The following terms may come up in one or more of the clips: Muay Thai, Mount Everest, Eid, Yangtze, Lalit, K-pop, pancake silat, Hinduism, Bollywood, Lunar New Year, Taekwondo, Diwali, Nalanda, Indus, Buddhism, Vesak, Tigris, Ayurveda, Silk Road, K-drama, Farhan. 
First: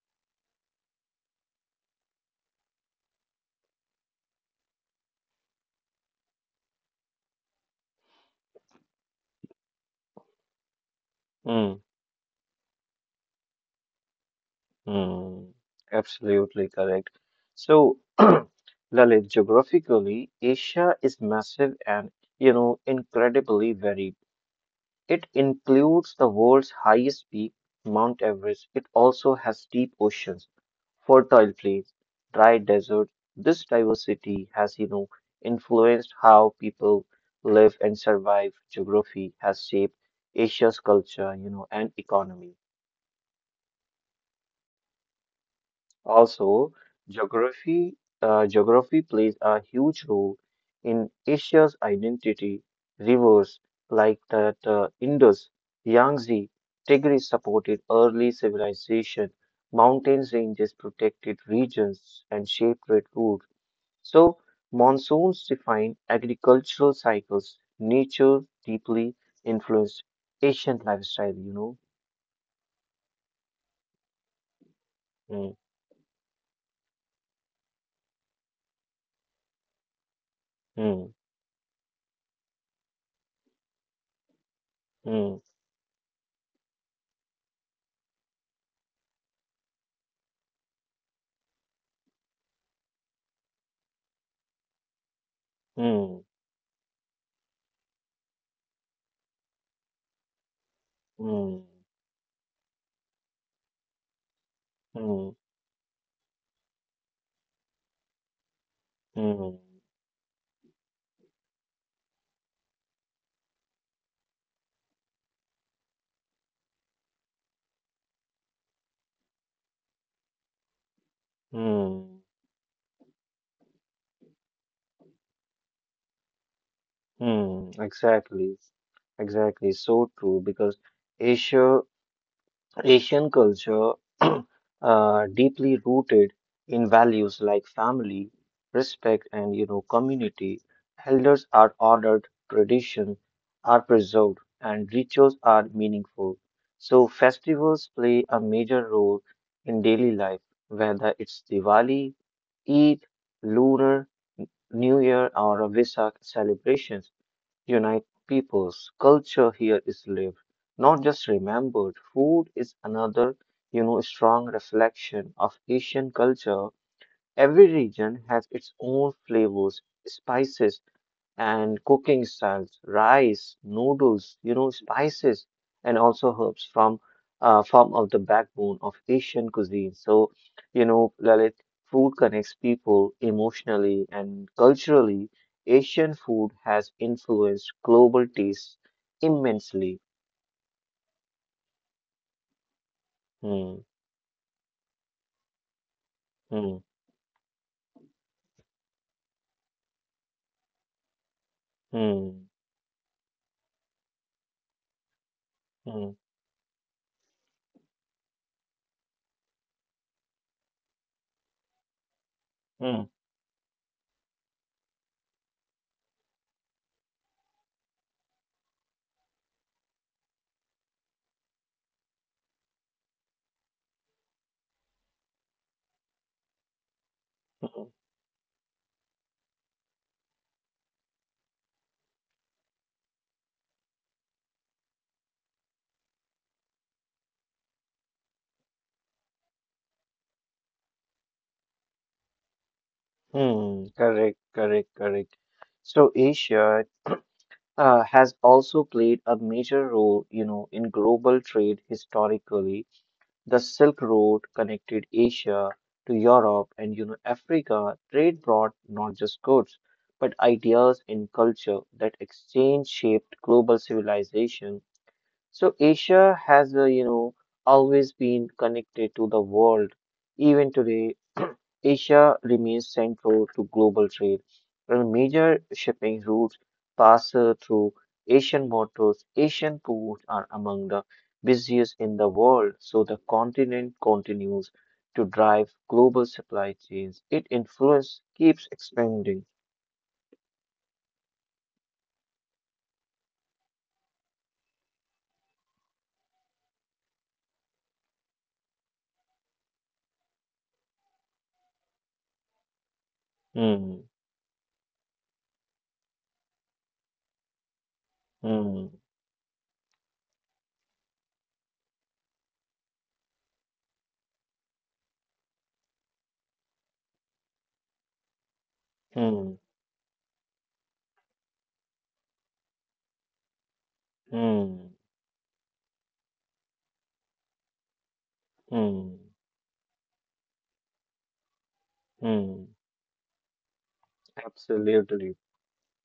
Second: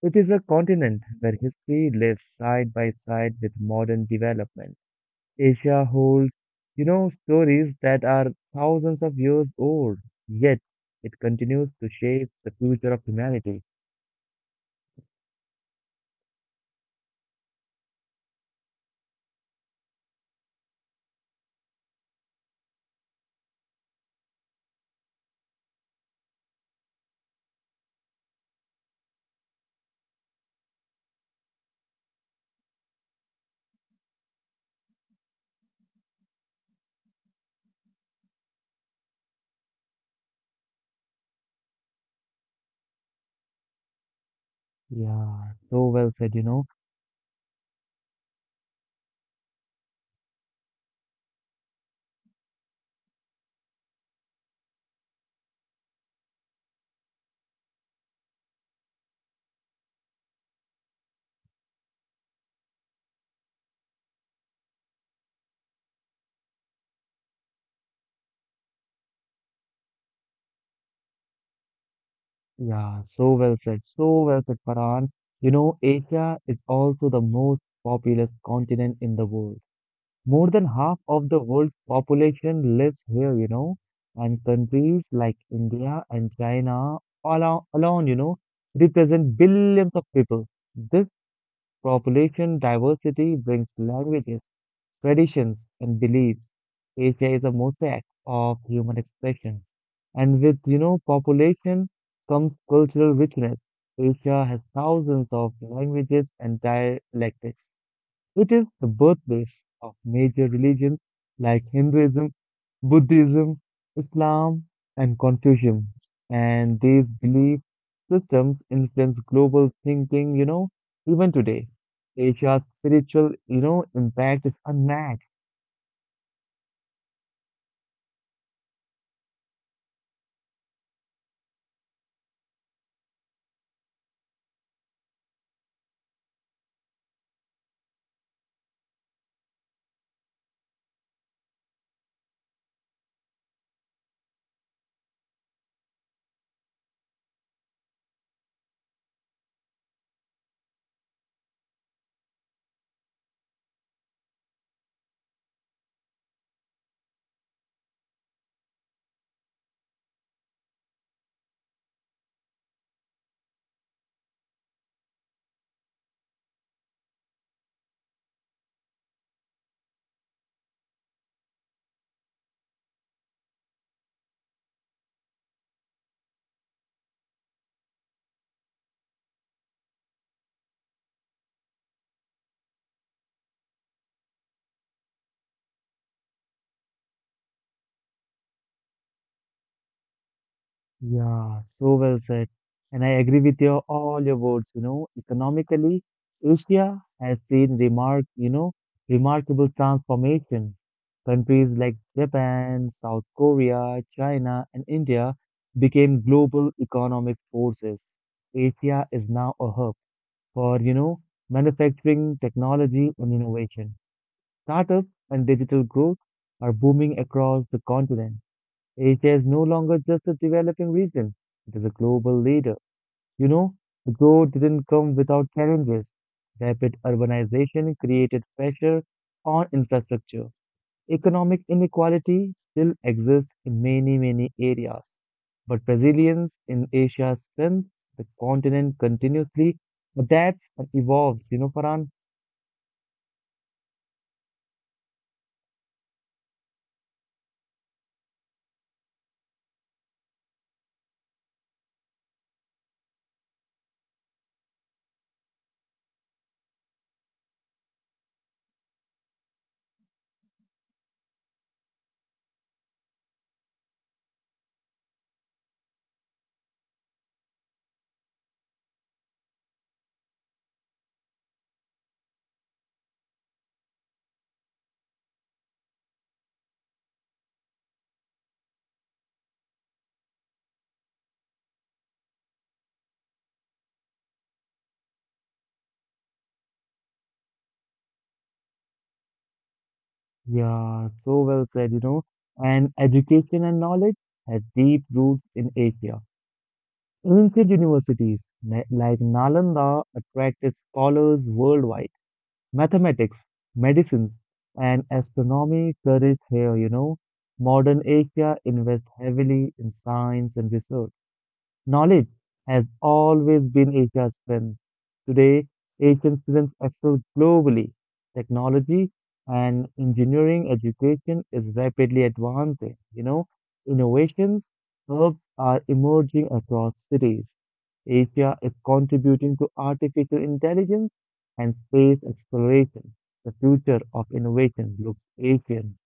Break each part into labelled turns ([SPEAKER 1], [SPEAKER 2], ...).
[SPEAKER 1] It is a continent where history lives side by side with modern development. Asia holds, stories that are thousands of years old, yet it continues
[SPEAKER 2] Hmm.
[SPEAKER 1] to shape the future of humanity.
[SPEAKER 2] Hmm. Absolutely correct. So, Lalit, geographically, Asia is massive and incredibly varied. It includes the world's highest peak, Mount Everest. It also has deep oceans fertile plains, dry deserts. This diversity has influenced how people live and survive. Geography has shaped Asia's culture and economy.
[SPEAKER 1] Yeah, so well said, you know.
[SPEAKER 2] Also, geography geography plays a huge role in Asia's identity. Rivers like the Indus, Yangtze, Tigris supported early civilization. Mountains ranges protected regions and shaped trade routes. So, monsoons define agricultural cycles. Nature deeply influenced Asian lifestyle.
[SPEAKER 1] Yeah, so well said, Farhan. You
[SPEAKER 2] Mm,
[SPEAKER 1] know, Asia is also the most populous continent in the world. More than half
[SPEAKER 2] mm,
[SPEAKER 1] of the world's population lives here, and countries like
[SPEAKER 2] mm,
[SPEAKER 1] India and China alone, represent billions of people. This population diversity brings languages, traditions, and
[SPEAKER 2] mm,
[SPEAKER 1] beliefs. Asia is a mosaic of human expression. And with,
[SPEAKER 2] mm,
[SPEAKER 1] population comes cultural richness. Asia has thousands
[SPEAKER 2] mm,
[SPEAKER 1] of languages and dialects. It is the
[SPEAKER 2] mm,
[SPEAKER 1] birthplace of major religions like Hinduism, Buddhism, Islam, and Confucianism. And these belief systems influence global thinking, even today.
[SPEAKER 2] mm,
[SPEAKER 1] Asia's spiritual, impact is unmatched.
[SPEAKER 2] mm. Exactly, exactly. So true because Asia Asian culture deeply rooted in values like family, respect, and community. Elders are honored, traditions are preserved, and rituals are meaningful. So festivals play a major role in daily life, whether it's Diwali, Eid, Lunar New Year, or Vesak celebrations unite peoples. Culture here is lived, not just remembered. Food is another strong reflection of Asian culture. Every region has its own flavors, spices, and cooking styles, rice, noodles spices, and also herbs from form of the backbone of Asian cuisine. So Lalit, food connects people emotionally and culturally. Asian food has influenced global tastes immensely.
[SPEAKER 1] Yeah, so well said. And I agree with
[SPEAKER 2] Hmm,
[SPEAKER 1] your all your words, economically,
[SPEAKER 2] hmm,
[SPEAKER 1] Asia has seen remarkable transformation. Countries like
[SPEAKER 2] hmm,
[SPEAKER 1] Japan, South Korea, China, and India
[SPEAKER 2] hmm,
[SPEAKER 1] became global economic forces. Asia is now a hub for, manufacturing,
[SPEAKER 2] hmm,
[SPEAKER 1] technology, and innovation. Startups and digital growth are booming across the continent. Asia is no longer just a developing region, it is a global leader. You know, the growth didn't come without challenges. Rapid
[SPEAKER 2] hmm,
[SPEAKER 1] urbanization created pressure on infrastructure. Economic inequality still exists in many, many areas. But resilience in Asia's strength, the continent continuously adapts and evolves, you know, Farhan?
[SPEAKER 2] hmm. Correct, correct, correct. So, Asia has also played a major role in global trade historically. The Silk Road connected Asia to Europe and Africa. Trade brought not just goods, but ideas and culture that exchange shaped global civilization. So Asia has, always been connected to the world. Even today, Asia remains central to global trade, and major shipping routes pass through Asian waters. Asian ports are among the busiest in the world, so the continent continues to drive global supply chains. Its influence keeps expanding.
[SPEAKER 1] Yeah, so well said, you know. And education and knowledge has deep roots in Asia. Ancient universities like Nalanda attracted scholars worldwide. Mathematics,
[SPEAKER 2] Hmm,
[SPEAKER 1] medicines, and astronomy flourished here, you know. Modern Asia
[SPEAKER 2] hmm,
[SPEAKER 1] invests heavily in science and research. Knowledge has always been Asia's strength. Today, Asian students excel globally. Technology
[SPEAKER 2] hmm,
[SPEAKER 1] and engineering education is rapidly advancing. You know, innovations
[SPEAKER 2] hmm,
[SPEAKER 1] hubs are emerging across cities. Asia is
[SPEAKER 2] hmm,
[SPEAKER 1] contributing to artificial intelligence and space
[SPEAKER 2] hmm.
[SPEAKER 1] exploration. The future of innovation looks
[SPEAKER 2] Absolutely.
[SPEAKER 1] Asian.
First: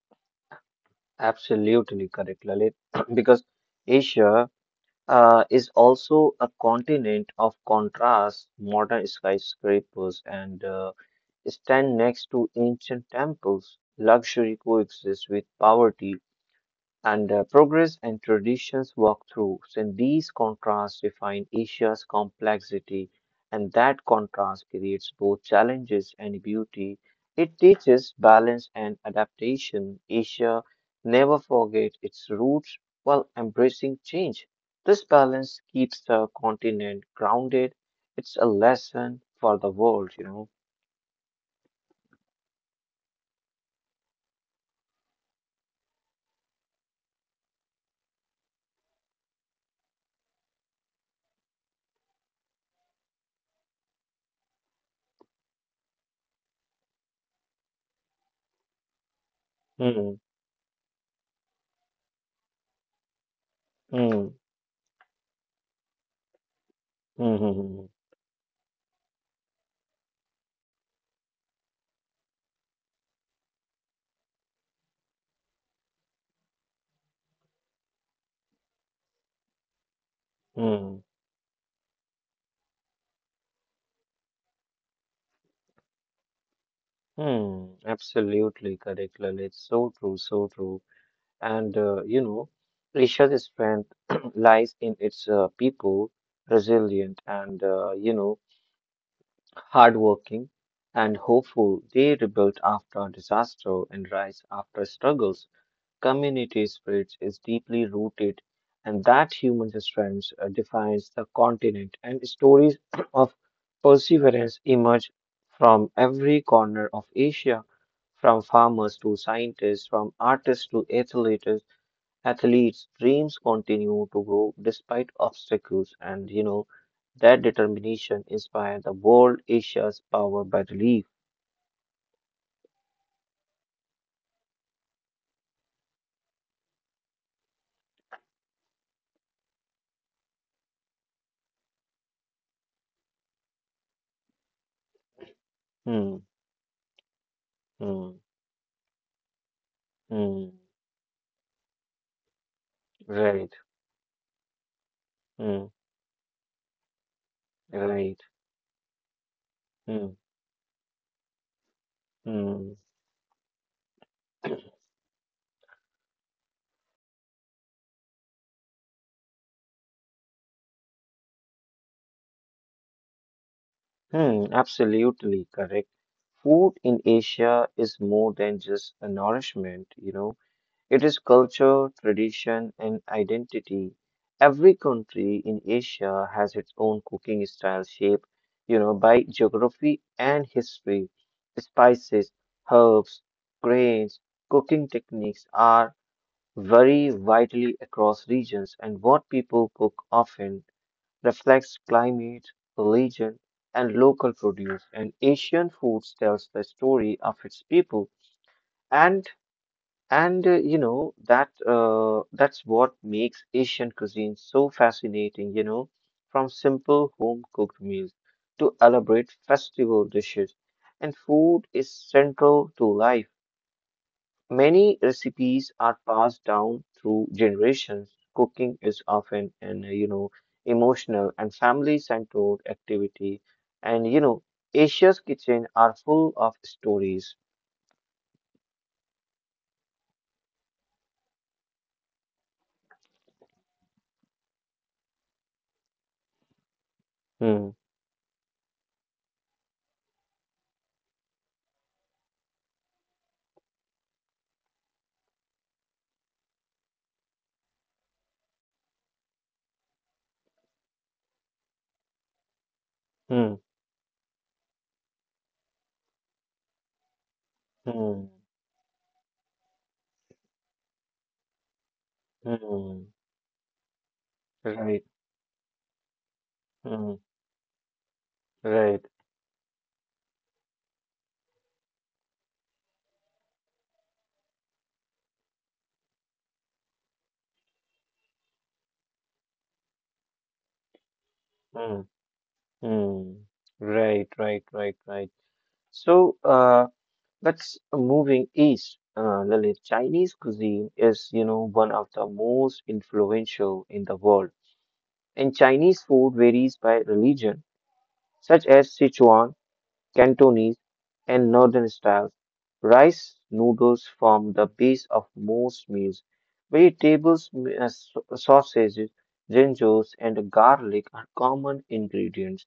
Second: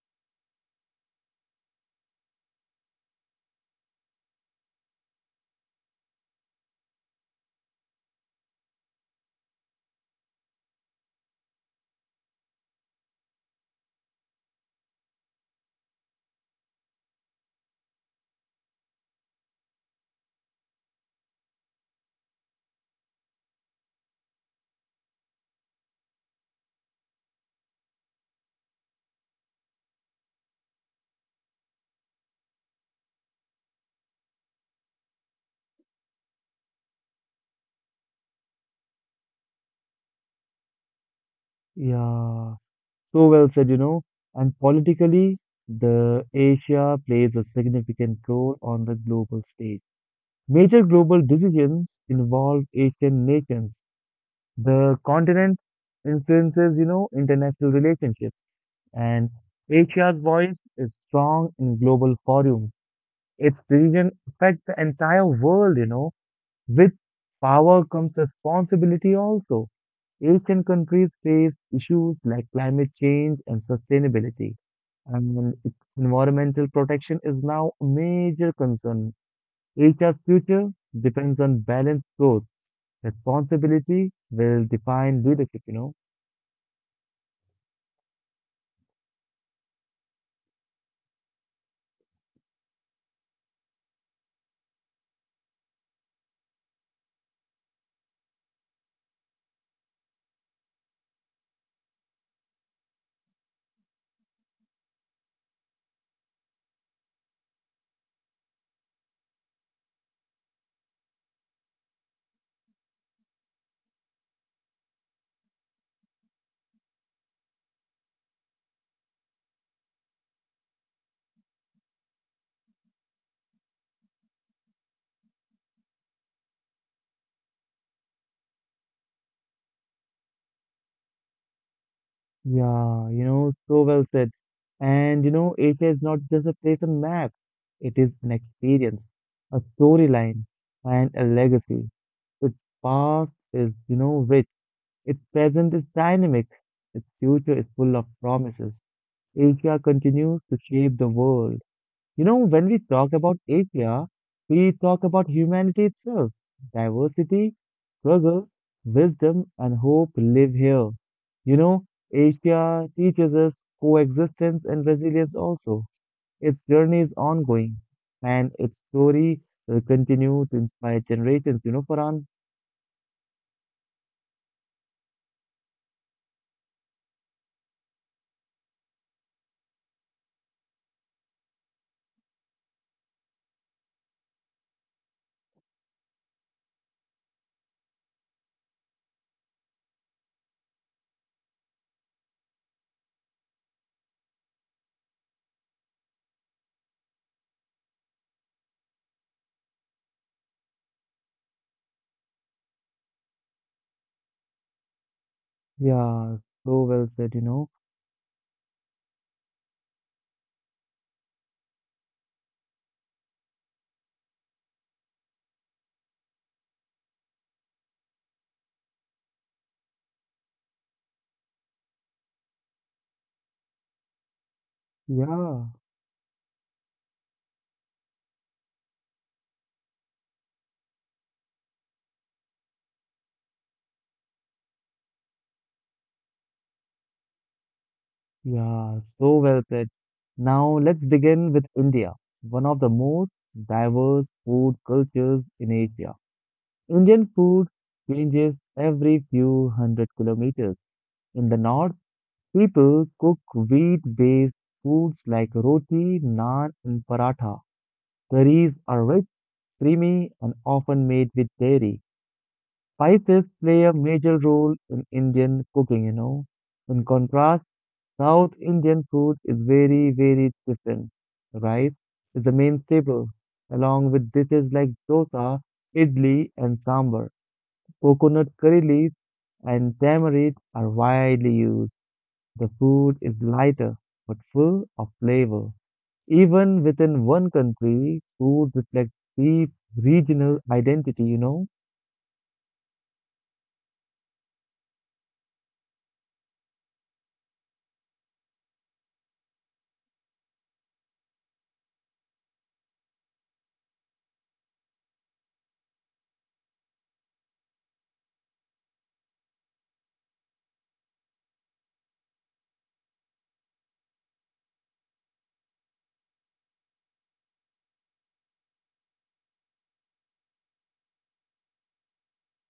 [SPEAKER 2] Absolutely correct, Lalit, because Asia is also a continent of contrast. Modern skyscrapers and stand next to ancient temples. Luxury coexists with poverty, and progress and traditions walk through. So in these contrasts define Asia's complexity, and that contrast creates both challenges and beauty. It teaches balance and adaptation. Asia never forget its roots while embracing change. This balance keeps the continent grounded. It's a lesson for the world.
[SPEAKER 1] Yeah, so well said, you know. And politically, the Asia plays a significant role on the global stage. Major global decisions involve Asian nations. The continent influences, international relationships, and
[SPEAKER 2] Hmm.
[SPEAKER 1] Asia's voice is strong in global forums. Its decision
[SPEAKER 2] Hmm.
[SPEAKER 1] affects the entire world, you know. With
[SPEAKER 2] Hmm. Hmm.
[SPEAKER 1] power comes responsibility also. Asian countries face issues like climate change and sustainability, and its environmental protection is now a major concern. Asia's
[SPEAKER 2] Hmm.
[SPEAKER 1] future
[SPEAKER 2] Hmm.
[SPEAKER 1] depends on balanced growth. Responsibility will define leadership, you know.
[SPEAKER 2] Hmm, absolutely correct, Lalit. So true, so true. And Asia's strength lies in its people, resilient and hardworking and hopeful. They rebuilt after disaster and rise after struggles community spirit is deeply rooted, and that human strength defines the continent. And stories of perseverance emerge from every corner of Asia, from farmers to scientists, from artists to athletes. Athletes' dreams continue to grow despite obstacles, and you know that determination inspires the world. Asia's power by relief.
[SPEAKER 1] Yeah, you know, so well said. And, you know, Asia is not just a place on map, it is an experience, a storyline, and a legacy. Its past is, rich. Its present is
[SPEAKER 2] Hmm.
[SPEAKER 1] dynamic, its future is full of
[SPEAKER 2] Hmm.
[SPEAKER 1] promises. Asia continues
[SPEAKER 2] Hmm.
[SPEAKER 1] to shape the world. You know, when we talk about
[SPEAKER 2] Right.
[SPEAKER 1] Asia, we talk about
[SPEAKER 2] Hmm.
[SPEAKER 1] humanity itself. Diversity,
[SPEAKER 2] Right.
[SPEAKER 1] struggle, wisdom, and
[SPEAKER 2] Hmm.
[SPEAKER 1] hope live here. You know,
[SPEAKER 2] Hmm.
[SPEAKER 1] Asia teaches us coexistence and resilience also. Its journey is ongoing, and its story will continue to inspire generations. You know, Farhan?
[SPEAKER 2] Hmm, absolutely correct. Food in Asia is more than just a nourishment. It is culture, tradition, and identity. Every country in Asia has its own cooking style shaped by geography and history. Spices, herbs, grains, cooking techniques are very widely across regions, and what people cook often reflects climate, religion, and local produce. And Asian foods
[SPEAKER 1] Yeah,
[SPEAKER 2] tells the
[SPEAKER 1] so well
[SPEAKER 2] story
[SPEAKER 1] said,
[SPEAKER 2] of
[SPEAKER 1] you
[SPEAKER 2] its
[SPEAKER 1] know.
[SPEAKER 2] people. And and you know that that's what makes Asian cuisine so fascinating. From simple home cooked meals to elaborate festival dishes, and food is central to life. Many
[SPEAKER 1] Yeah.
[SPEAKER 2] recipes are passed down through generations. Cooking is often an, emotional and family-centered activity. And Asia's kitchen are full of stories.
[SPEAKER 1] Yeah, so well said. Now let's begin with India, one of the most diverse food cultures in Asia. Indian food
[SPEAKER 2] Hmm,
[SPEAKER 1] changes every few hundred kilometers. In the north, people cook wheat-based foods like roti, naan, and paratha. Curries are rich, creamy, and often made with dairy. Spices
[SPEAKER 2] hmm,
[SPEAKER 1] play a major role in Indian cooking, you know. In contrast,
[SPEAKER 2] hmm,
[SPEAKER 1] South Indian food is very, very different. Rice is the main
[SPEAKER 2] hmm,
[SPEAKER 1] staple, along with dishes like
[SPEAKER 2] right,
[SPEAKER 1] dosa, idli, and
[SPEAKER 2] hmm,
[SPEAKER 1] sambar. Coconut curry
[SPEAKER 2] right,
[SPEAKER 1] leaves and tamarind are widely used. The food is lighter but full of flavor. Even within one country, food reflects deep regional identity, you know?
[SPEAKER 2] hmm, hmm, right, right, right, right. So, let's moving east. Lalit, Chinese cuisine is one of the most influential in the world. And Chinese food varies by religion, such as Sichuan, Cantonese, and Northern styles. Rice noodles form the base of most meals. Vegetables, sausages, gingers, and garlic are common ingredients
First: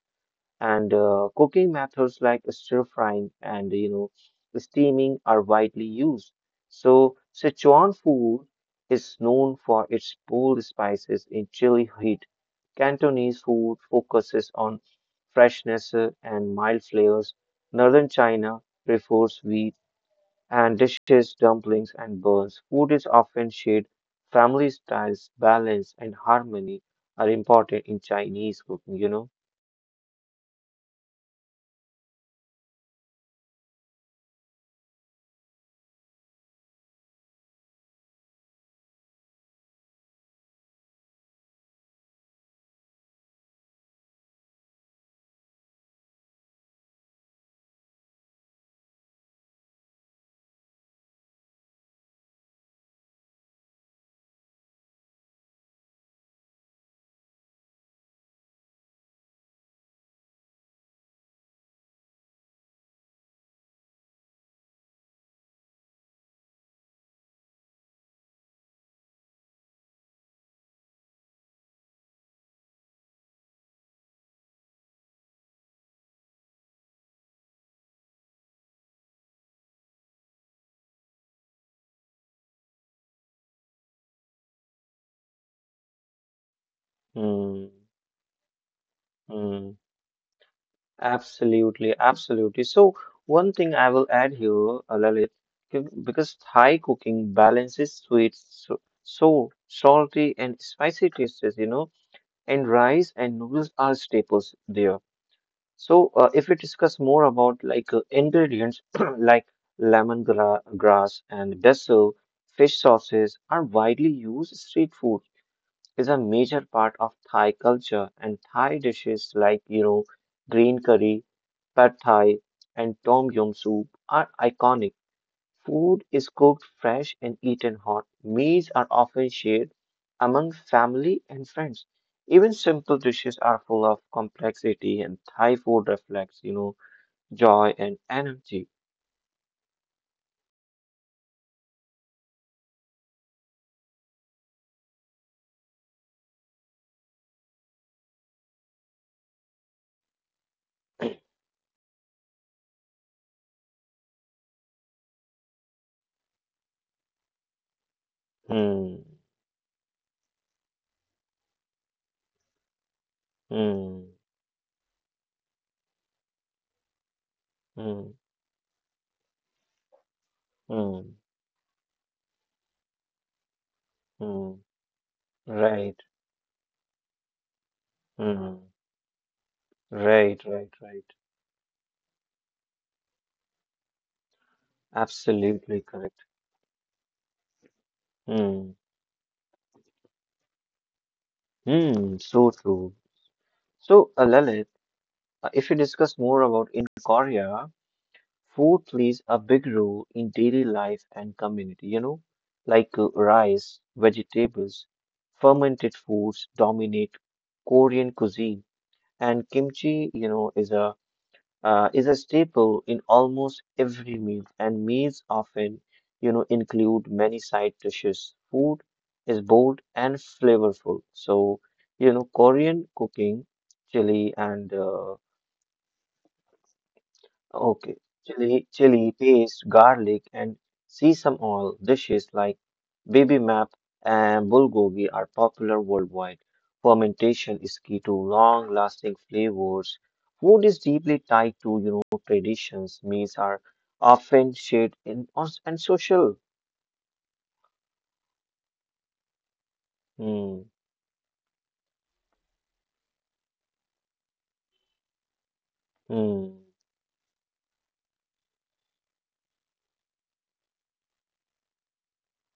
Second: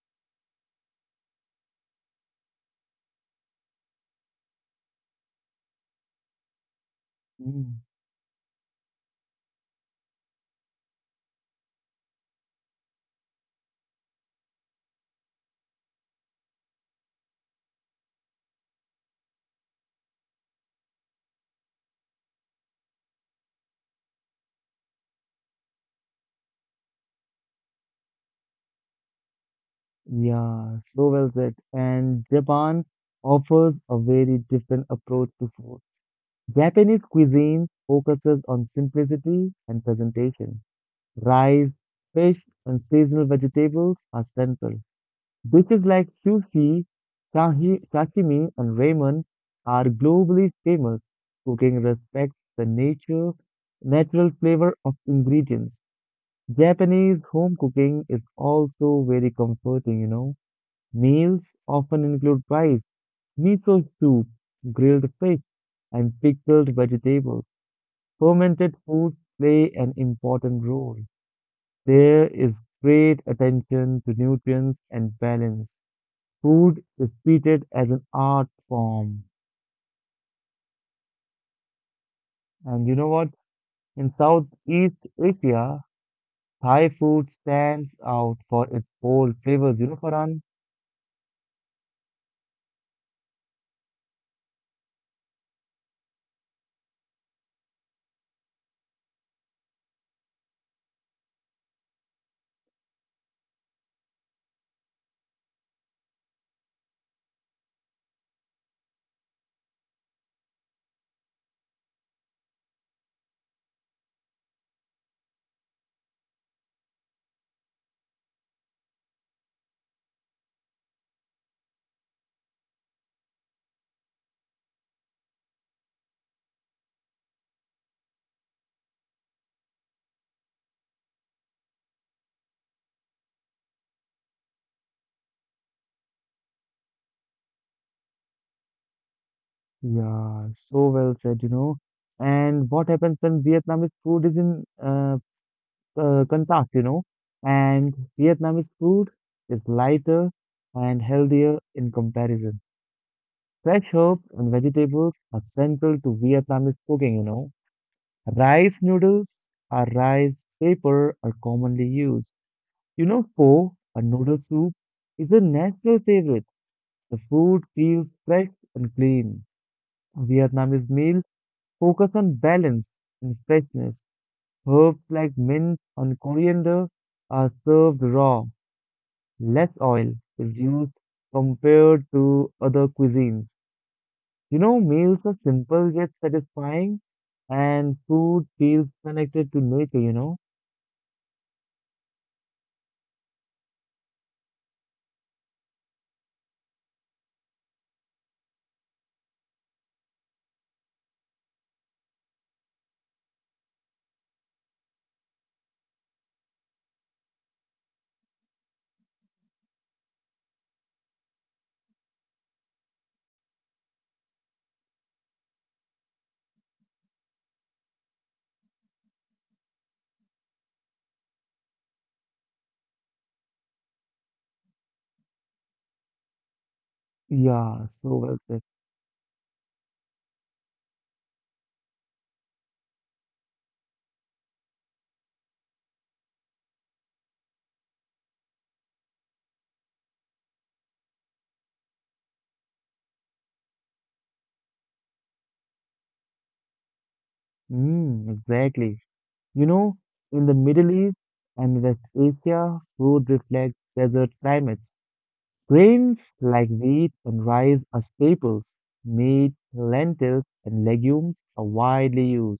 [SPEAKER 2] and cooking methods like stir frying and steaming are widely used. So
[SPEAKER 1] Mm.
[SPEAKER 2] Sichuan food is known for its bold spices in chili heat. Cantonese food focuses on freshness and mild flavors. Northern China prefers wheat and dishes, dumplings, and buns. Food is often shared. Family styles, balance, and harmony are important in Chinese cooking.
[SPEAKER 1] Yeah, so well said. And Japan offers a very different approach to food. Japanese cuisine focuses on simplicity and presentation. Rice, fish, and seasonal vegetables are central. Dishes like sushi, sashimi, and ramen are globally famous. Cooking respects the nature, natural flavor of ingredients. Japanese home cooking is also very comforting, you know. Meals often include rice, miso soup, grilled fish, and pickled vegetables. Fermented foods play an important role. There is great attention to nutrients and balance. Food is treated as an art form. And you know what? In Southeast Asia, Thai food
[SPEAKER 2] Hmm.
[SPEAKER 1] stands out for its bold
[SPEAKER 2] Hmm.
[SPEAKER 1] flavors. You know, Farhan?
[SPEAKER 2] Absolutely, absolutely. So, one thing I will add here, Lalit, because Thai cooking balances sweet, so salty and spicy tastes and rice and noodles are staples there. So, if we discuss more about like ingredients like lemongrass, grass and basil, fish sauces are widely used street food is a major part of Thai culture, and Thai dishes like green curry, pad thai, and tom yum soup are iconic. Food is cooked fresh and eaten hot. Meals are often shared among family and friends. Even simple dishes are full of complexity, and Thai food reflects joy and energy.
[SPEAKER 1] Yeah, so well said, you know. And what happens when Vietnamese food is in contrast, you know? And Vietnamese food is lighter and healthier in comparison. Fresh herbs and vegetables are central to Vietnamese cooking, you know. Rice
[SPEAKER 2] Hmm,
[SPEAKER 1] noodles or rice paper are commonly used. You know, pho, a
[SPEAKER 2] hmm,
[SPEAKER 1] noodle soup, is a national favorite. The food feels
[SPEAKER 2] hmm,
[SPEAKER 1] fresh and clean. Vietnamese
[SPEAKER 2] hmm,
[SPEAKER 1] meals focus on balance and freshness.
[SPEAKER 2] hmm.
[SPEAKER 1] Herbs like mint
[SPEAKER 2] Right.
[SPEAKER 1] and coriander are served raw,
[SPEAKER 2] Hmm.
[SPEAKER 1] less oil
[SPEAKER 2] Right,
[SPEAKER 1] is
[SPEAKER 2] right,
[SPEAKER 1] used
[SPEAKER 2] right.
[SPEAKER 1] compared to other cuisines. You know, meals are
[SPEAKER 2] Absolutely
[SPEAKER 1] simple yet
[SPEAKER 2] correct.
[SPEAKER 1] satisfying, and food
[SPEAKER 2] Hmm.
[SPEAKER 1] feels connected to nature, you know?
[SPEAKER 2] Hmm. So true. So, Lalit, if you discuss more about in Korea, food plays a big role in daily life and community like rice, vegetables, fermented foods dominate Korean cuisine, and kimchi is a staple in almost every meal, and meals often include many side dishes. Food is bold and flavorful. So Korean cooking, chili and
[SPEAKER 1] Yeah,
[SPEAKER 2] Okay,
[SPEAKER 1] so well said.
[SPEAKER 2] chili, paste, garlic, and sesame oil dishes like bibimbap and bulgogi are popular worldwide. Fermentation is key to long-lasting flavors. Food is deeply tied to traditions. Meals are often shared in on- and social.
[SPEAKER 1] Mm, exactly. You know, in the
[SPEAKER 2] Hmm,
[SPEAKER 1] Middle East and West Asia, food reflects desert climates. Grains
[SPEAKER 2] hmm,
[SPEAKER 1] like wheat and rice are staples. Meat, lentils, and legumes are widely used.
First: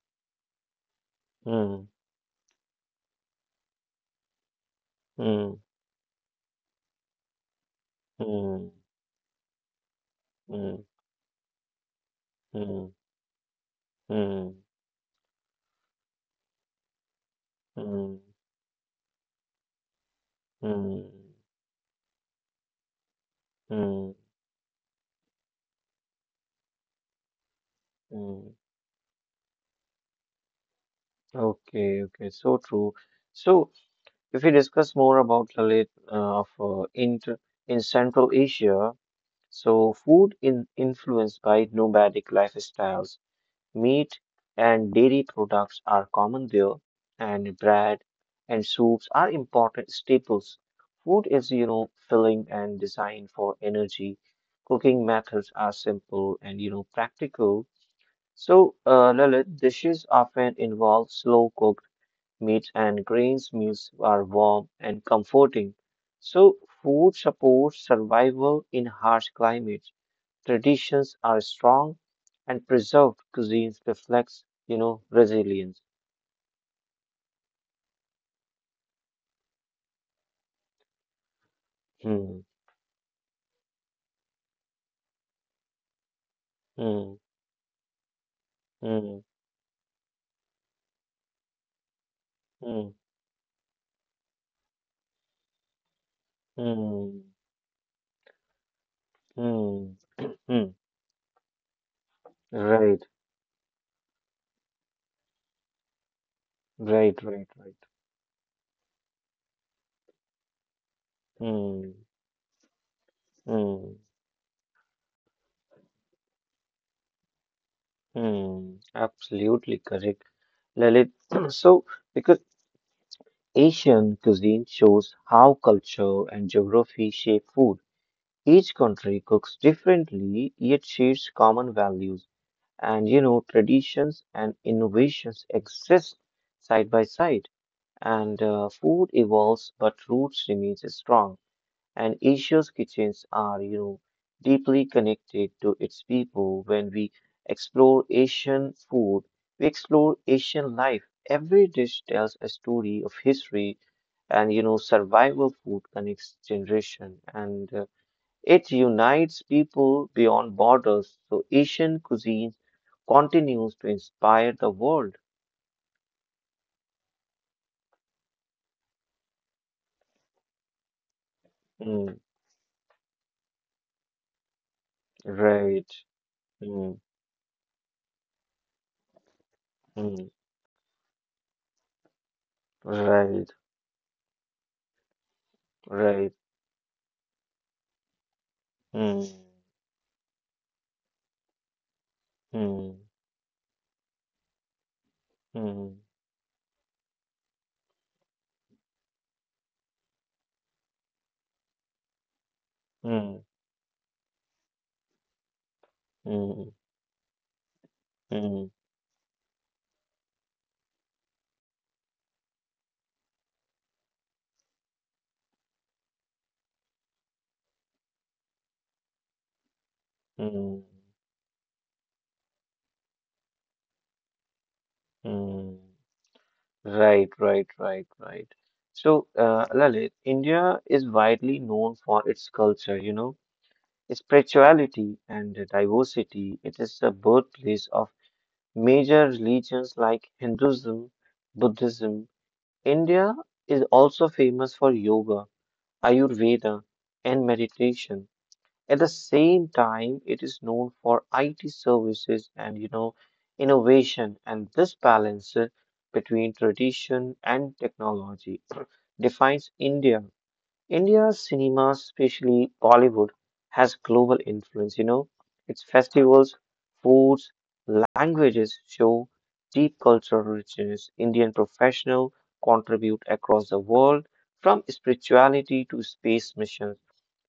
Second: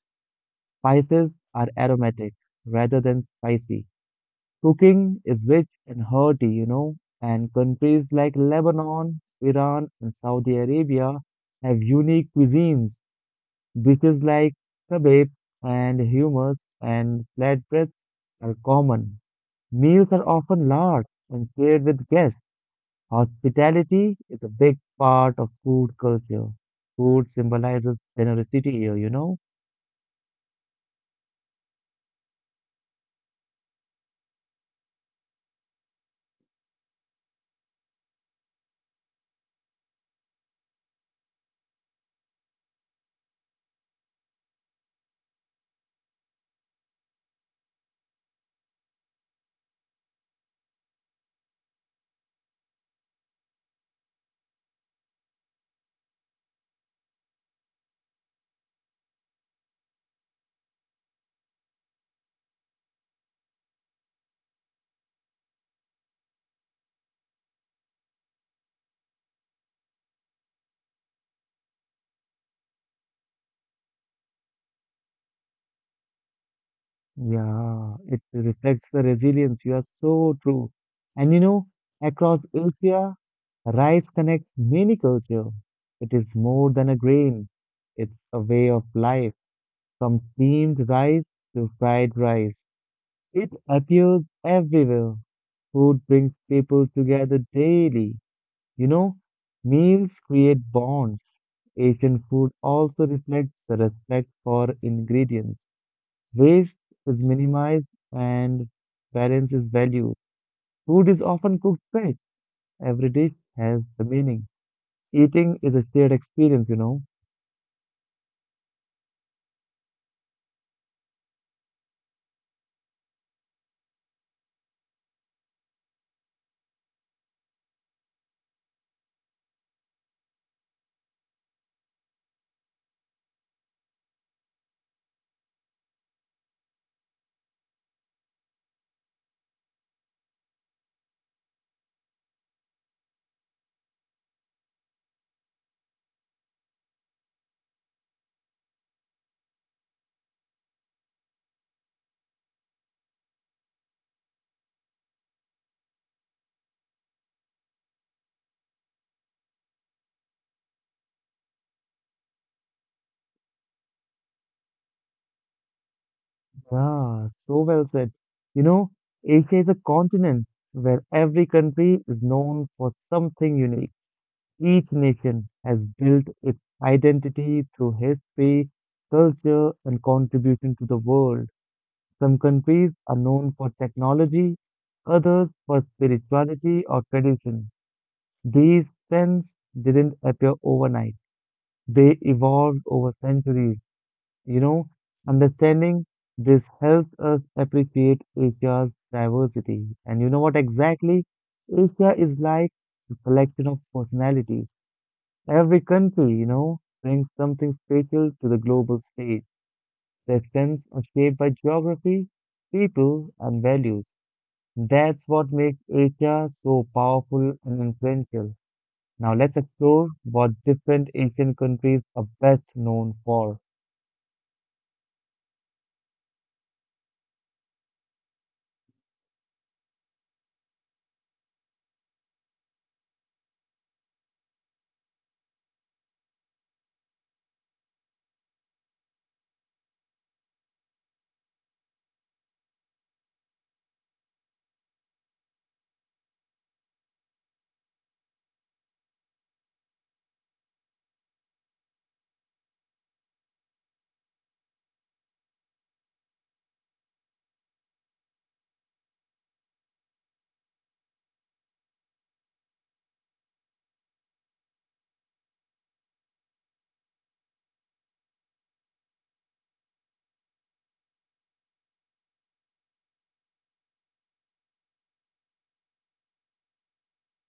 [SPEAKER 1] Spices are
[SPEAKER 2] hmm,
[SPEAKER 1] aromatic rather than spicy. Cooking is
[SPEAKER 2] hmm,
[SPEAKER 1] rich and hearty, you know, and countries like
[SPEAKER 2] hmm,
[SPEAKER 1] Lebanon, Iran, and Saudi
[SPEAKER 2] hmm,
[SPEAKER 1] Arabia have unique
[SPEAKER 2] hmm,
[SPEAKER 1] cuisines. Dishes like
[SPEAKER 2] hmm,
[SPEAKER 1] kebabs and hummus and flatbreads
[SPEAKER 2] hmm,
[SPEAKER 1] are common. Meals are often large
[SPEAKER 2] hmm,
[SPEAKER 1] and shared with guests.
[SPEAKER 2] hmm,
[SPEAKER 1] Hospitality
[SPEAKER 2] hmm.
[SPEAKER 1] is a big part of food culture. Food symbolizes
[SPEAKER 2] Hmm.
[SPEAKER 1] generosity here, you know.
[SPEAKER 2] Okay, okay, so true. So, if we discuss more about Lalit of in Central Asia, so food in influenced by nomadic lifestyles, meat and dairy products are common there, and bread and soups are important staples. Food is filling and designed for energy. Cooking methods are simple and practical. So, Lalit, dishes often involve slow cook meats and grains meals are warm and comforting. So, food supports survival in harsh climates. Traditions are strong and preserved cuisines reflects resilience.
[SPEAKER 1] Yeah, it reflects the resilience. You are so true. And you know,
[SPEAKER 2] Hmm,
[SPEAKER 1] across Asia, rice connects many cultures. It is more than a
[SPEAKER 2] hmm,
[SPEAKER 1] grain, it's a way of
[SPEAKER 2] hmm,
[SPEAKER 1] life. From steamed rice to fried rice,
[SPEAKER 2] hmm,
[SPEAKER 1] it appears everywhere. Food brings people
[SPEAKER 2] hmm,
[SPEAKER 1] together daily. You know,
[SPEAKER 2] hmm,
[SPEAKER 1] meals create
[SPEAKER 2] hmm.
[SPEAKER 1] bonds. Asian food
[SPEAKER 2] Right,
[SPEAKER 1] also reflects the respect for ingredients. Waste
[SPEAKER 2] right,
[SPEAKER 1] is
[SPEAKER 2] right, right.
[SPEAKER 1] minimized and balance is valued. Food is often
[SPEAKER 2] Hmm,
[SPEAKER 1] cooked fresh. Every dish has
[SPEAKER 2] hmm,
[SPEAKER 1] the meaning. Eating is a shared experience, you know.
[SPEAKER 2] hmm. Absolutely correct. Lalit, so because Asian cuisine shows how culture and geography shape food. Each country cooks differently, yet shares common values and traditions and innovations exist side by side. And food evolves, but roots remains strong. And Asia's kitchens are deeply connected to its people. When we explore Asian food, we explore Asian life. Every dish tells a story of history, and survival food connects generation, and it unites people beyond borders. So Asian cuisine continues to inspire the world.
[SPEAKER 1] Yeah, so well said. You know, Asia is a continent where every country
[SPEAKER 2] Mm,
[SPEAKER 1] is known for something unique. Each nation
[SPEAKER 2] right.
[SPEAKER 1] has built its
[SPEAKER 2] Mm,
[SPEAKER 1] identity through history, culture, and
[SPEAKER 2] mm,
[SPEAKER 1] contribution to the world. Some countries are
[SPEAKER 2] right.
[SPEAKER 1] known for technology, others for
[SPEAKER 2] Right.
[SPEAKER 1] spirituality or tradition. These
[SPEAKER 2] Mm,
[SPEAKER 1] trends didn't appear overnight. They evolved
[SPEAKER 2] mm,
[SPEAKER 1] over centuries, you know.
[SPEAKER 2] mm.
[SPEAKER 1] Understanding this helps us appreciate Asia's diversity. And you know what exactly? Asia is like a
[SPEAKER 2] Mm,
[SPEAKER 1] collection of personalities. Every country,
[SPEAKER 2] mm,
[SPEAKER 1] brings something special to the
[SPEAKER 2] mm,
[SPEAKER 1] global stage. Their strengths are shaped by geography, people, and values. That's what makes Asia so powerful and influential. Now let's explore what
[SPEAKER 2] mm,
[SPEAKER 1] different Asian countries are best known for.
[SPEAKER 2] mm. Right, right, right, right. So, Lalit, India is widely known for its culture spirituality and diversity. It is the birthplace of major religions like Hinduism, Buddhism. India is also famous for yoga, Ayurveda, and meditation. At the same time, it is known for IT services and innovation, and this balance between tradition and technology defines India's cinema, especially Bollywood, has global influence. Its festivals, foods, languages show deep cultural richness. Indian professionals contribute across the world from spirituality to space missions.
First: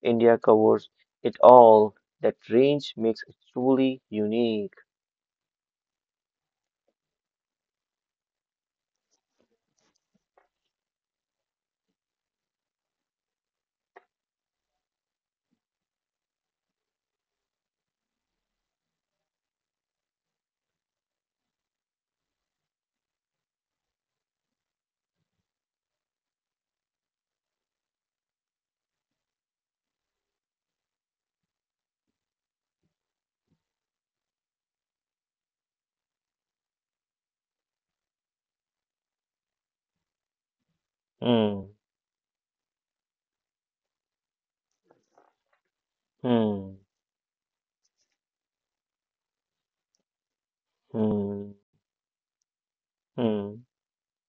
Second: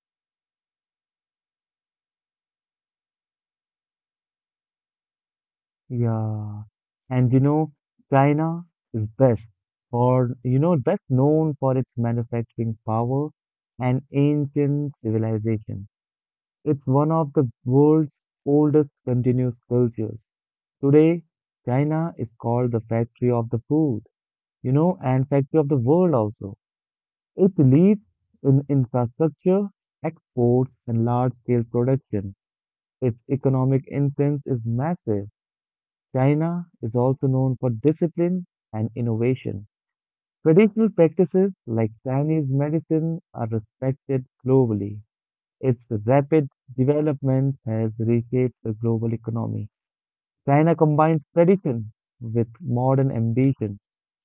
[SPEAKER 2] India covers it all. That range makes it truly unique.
[SPEAKER 1] Yeah. And you know, China is best for, best known for its manufacturing power and ancient civilization. It's one of the world's oldest continuous cultures. Today, China is called the factory of the food, you know, and factory of the world also. It leads in infrastructure, exports, and large-scale production. Its economic influence is massive. China is also known for discipline and innovation. Traditional practices
[SPEAKER 2] Hmm,
[SPEAKER 1] like Chinese medicine are respected globally. Its rapid
[SPEAKER 2] hmm,
[SPEAKER 1] development has reshaped the global economy. China combines
[SPEAKER 2] hmm,
[SPEAKER 1] tradition with modern
[SPEAKER 2] hmm,
[SPEAKER 1] ambition.